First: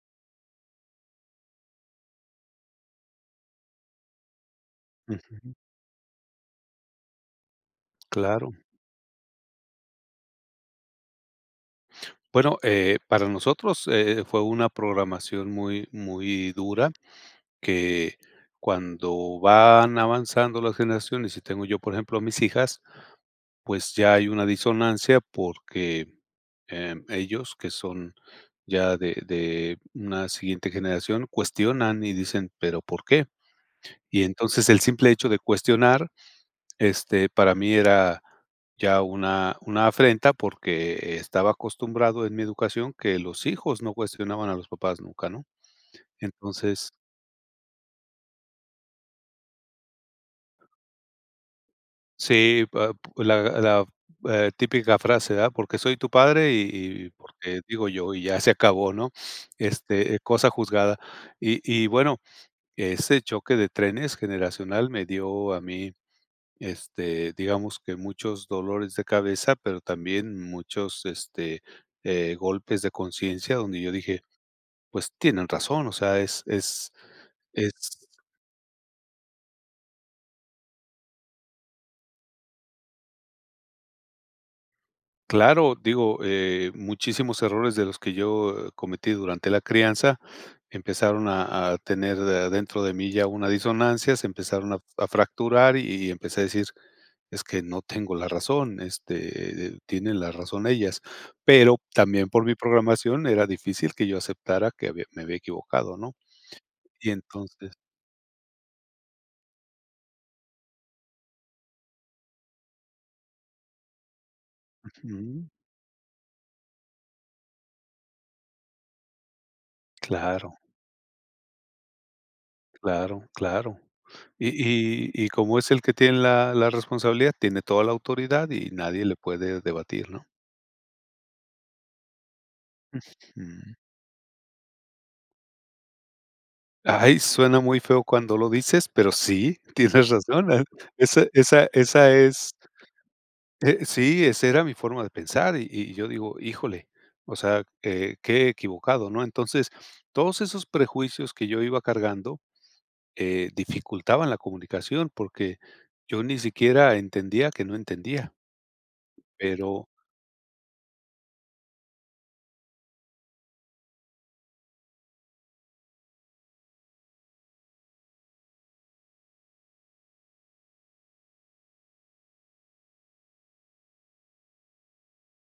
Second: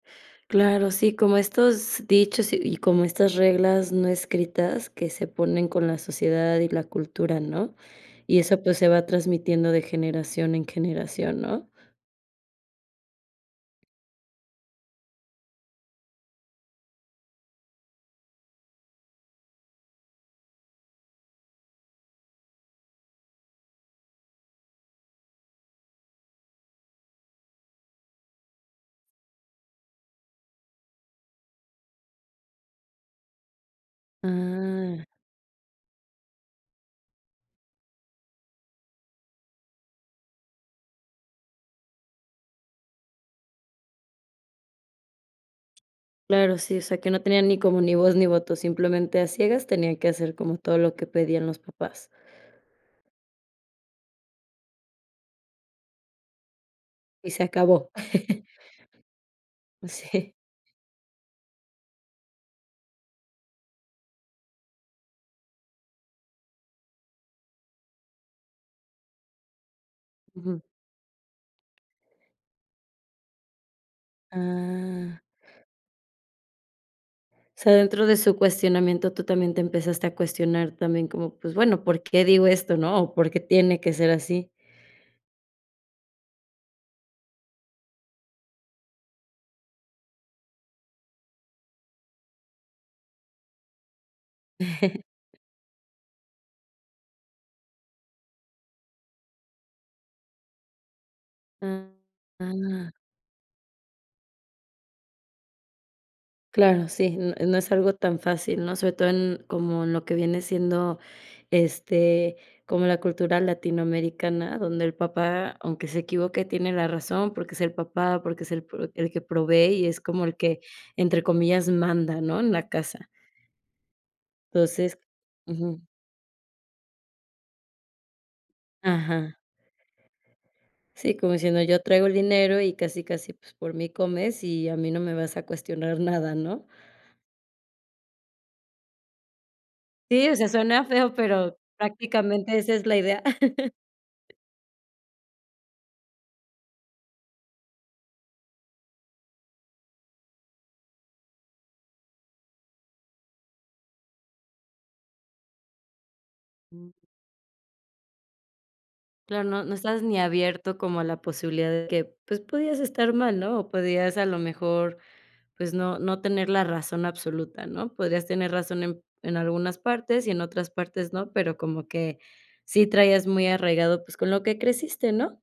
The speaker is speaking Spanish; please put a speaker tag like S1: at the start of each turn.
S1: Claro, sí, como estos dichos y y como estas reglas no escritas que se
S2: Ujú.
S1: ponen con la sociedad y la cultura, ¿no? Y
S2: Claro.
S1: eso, pues, se va transmitiendo de generación en generación, ¿no?
S2: Bueno, eh, para nosotros, eh, fue una programación muy muy dura. Que cuando van avanzando las generaciones y tengo yo, por ejemplo, a mis hijas, pues, ya hay una disonancia, porque, eh, ellos, que son ya de de una siguiente generación, cuestionan y dicen: "Pero, ¿por qué?". Y entonces, el
S1: Ah.
S2: simple hecho de cuestionar, este, para mí era ya una una afrenta, porque estaba acostumbrado en mi educación que los hijos no cuestionaban a los papás nunca, ¿no?
S1: Claro, sí. O
S2: Entonces
S1: sea, que no tenían ni como ni voz ni voto. Simplemente a ciegas tenían que hacer como todo lo que pedían los papás.
S2: Sí, pa la la, eh, típica frase: "Ah, porque soy tu padre y y y
S1: Y se
S2: porque digo
S1: acabó.
S2: yo, y ya se acabó", ¿no? Este, eh,
S1: Sí.
S2: cosa juzgada. Y y bueno, ese choque de trenes generacional me dio a mí, este, digamos que muchos dolores de cabeza, pero también
S1: Ujú.
S2: muchos, este, eh, golpes de conciencia donde yo dije: "Pues,
S1: Ah.
S2: tienen razón". O sea, es es
S1: O
S2: es
S1: sea, dentro de su cuestionamiento, tú también te empezaste a cuestionar también como, pues bueno, ¿por qué digo esto? ¿No? O, ¿por qué tiene que ser así?
S2: Claro, digo, eh, muchísimos errores de los que yo, eh, cometí durante la crianza, empezaron a a tener de adentro de mí ya una disonancia, se empezaron a a fracturar y y empecé a decir: "Es que no tengo la razón. Este, eh, tienen la razón ellas". Pero,
S1: Ah
S2: también por mi
S1: ah.
S2: programación era difícil que yo aceptara que había me había equivocado, ¿no?
S1: Claro,
S2: Y
S1: sí, n no es
S2: entonces
S1: algo tan fácil, ¿no? Sobre todo en como lo que viene siendo, este, como la cultura latinoamericana, donde el
S2: Ujú.
S1: papá, aunque se equivoque, tiene la razón porque es el papá, porque es el pro el que provee y es como el
S2: Claro.
S1: que, entre comillas, manda, ¿no? En la casa.
S2: Claro, claro. Y
S1: Enonces
S2: y y como es el
S1: ujú.
S2: que tiene la la responsabilidad, tiene toda la autoridad y nadie le
S1: Ajá.
S2: puede debatir, ¿no?
S1: Sí, como diciendo yo traigo el dinero y casi, casi, pues,
S2: Ujú.
S1: por mí comes y a mí no me vas a cuestionar nada, ¿no?
S2: ¡Ay! Suena muy feo cuando lo dices, pero sí, tienes
S1: Sí, o sea,
S2: razón, ¿eh?
S1: suena feo,
S2: Esa
S1: pero
S2: esa esa es
S1: prácticamente esa es la idea.
S2: eh, sí, esa era mi forma de pensar y y yo digo: "Híjole". O sea, eh, qué equivocado, ¿no? Entonces, todos esos prejuicios que yo iba cargando, eh, dificultaban la comunicación porque yo ni siquiera entendía que no entendía.
S1: Claro, no no
S2: Pero
S1: estás ni abierto como a la posibilidad de que, pues podías estar mal, ¿no? O podías, a lo mejor, pues no no tener la razón absoluta, ¿no? Podrías tener razón en en algunas partes y en otras partes no, pero como que sí traías muy arraigado, pues, con lo que creciste, ¿no?